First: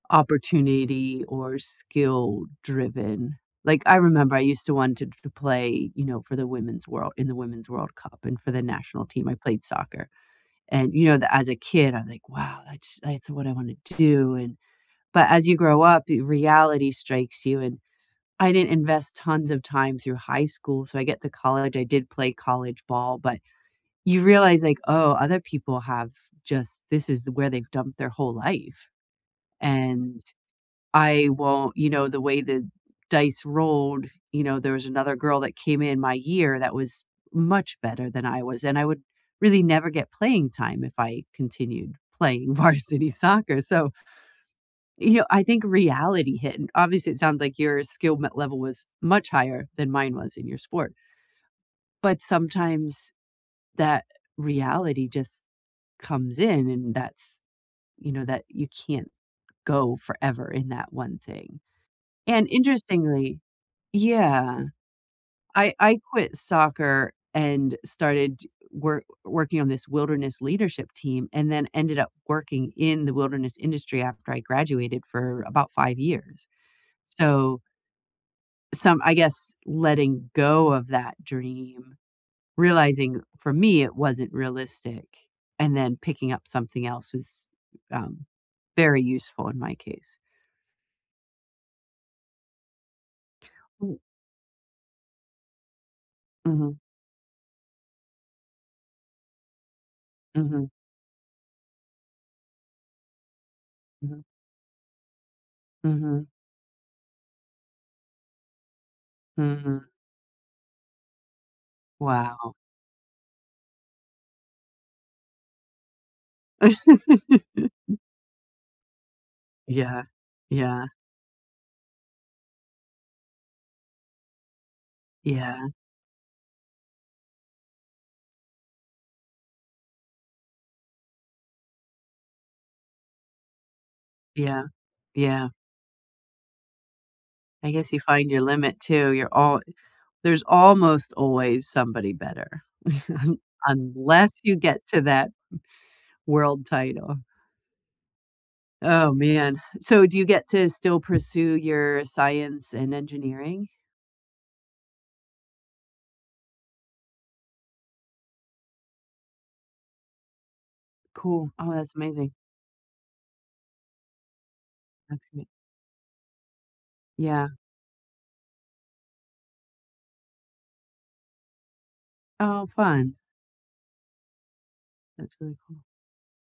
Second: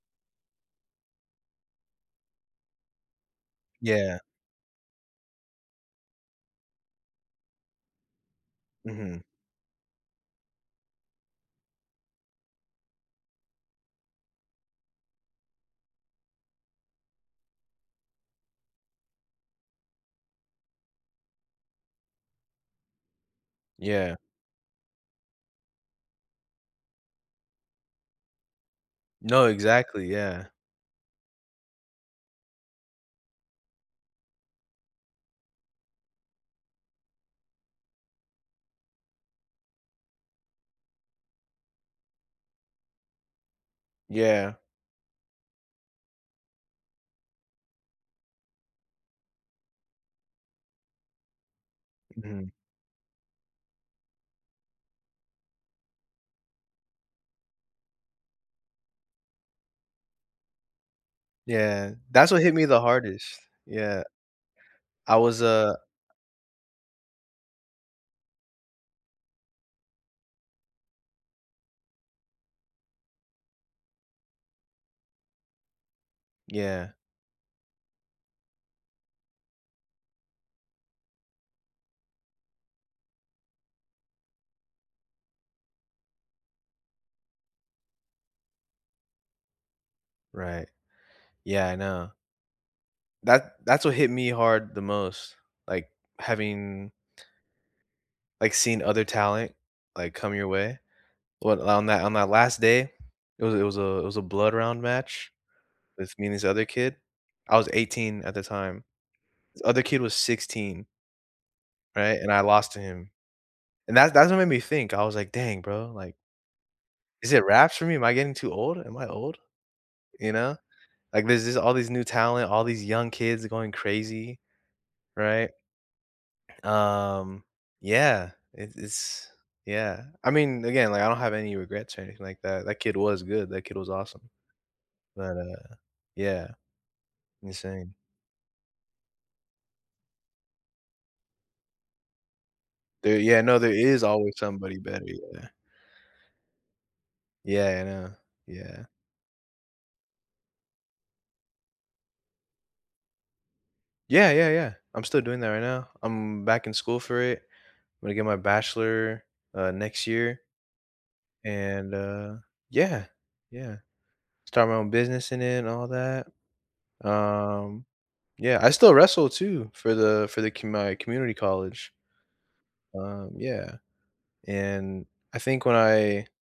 opportunity or skill-driven. Like, I Yeah. remember I used to wanted to f play, you know, for the Women's World in the Women's World Cup, and for the national Mhm. team I played soccer. And, you know, tha as a kid, I'm like, "Wow, that's that's what I wanna do, and" But as you grow up, y reality strikes you, and I didn't invest tons of time through high school, so I get to college I did play college ball, but Yeah. you realize, like, "Oh, other people have just this is th where they've dumped their whole life, No, exactly, and yeah. I won't" You know, the way the dice rolled, you know, there was another girl that came in my year that was much better than I was, and I would really never get playing time if I continued playing varsity soccer, so Yeah. you know, I think reality hit, and obviously, it sounds like your skill m level was much higher than mine was, in your sport but Mhm. sometimes, that reality just comes in, and that's you know, that you can't go forever in that one thing, Yeah. That's what and, hit me the hardest. interestingly Yeah. Yeah. I was, I uh I quit soccer, and started work working on this wilderness leadership team, and then ended up working in the wilderness industry after I graduated for about 5 years. Yeah. So some I guess, letting go of that dream, realizing, for me, it wasn't realistic, and then picking up something else, was, um, very useful, in my case. Right. Yeah, I know. That that's what W hit me hard the most. Like, Mhm. having like, seeing other talent, like, come your Mhm. way. What on that on that last day, it was it was a it was Mhm. a blood round match with me Mhm. and this other kid. I was 18 at the time. This other Mhm. kid was 16. Right? And I Wow. lost to him. And that that's what made me think, I was like, "Dang, bro," like "is it wraps for me? Am I getting too old? Am I old?" Yeah. You know? Yeah. Like, these these all these new talent, all these young kids going crazy. Right? Yeah. Um, yeah. It it's yeah. I mean, again, like, I don't have any regrets or anything like that, that kid was good, that kid was awesome. Yeah. But, Yeah. uh, yeah. I guess Insane. you find your limit, too, you're all There's almost always somebody better, There yeah, no, there is always unless you somebody get to better, that yeah. world title. Yeah, I know. Yeah. Oh, man. So, do you get to still pursue your science and engineering? Yeah, yeah, yeah. I'm still doing that right now. I'm back in school for it. I'm gonna get my bachelor, uh, next year Cool. Oh, and, that's amazing. uh, yeah, yeah. Start my own That's business in neat. it and all that. Yeah. Um yeah, I still wrestle, too, for the for the commu my community college. Oh, fun. Um, yeah. And, That's I really think when cool. I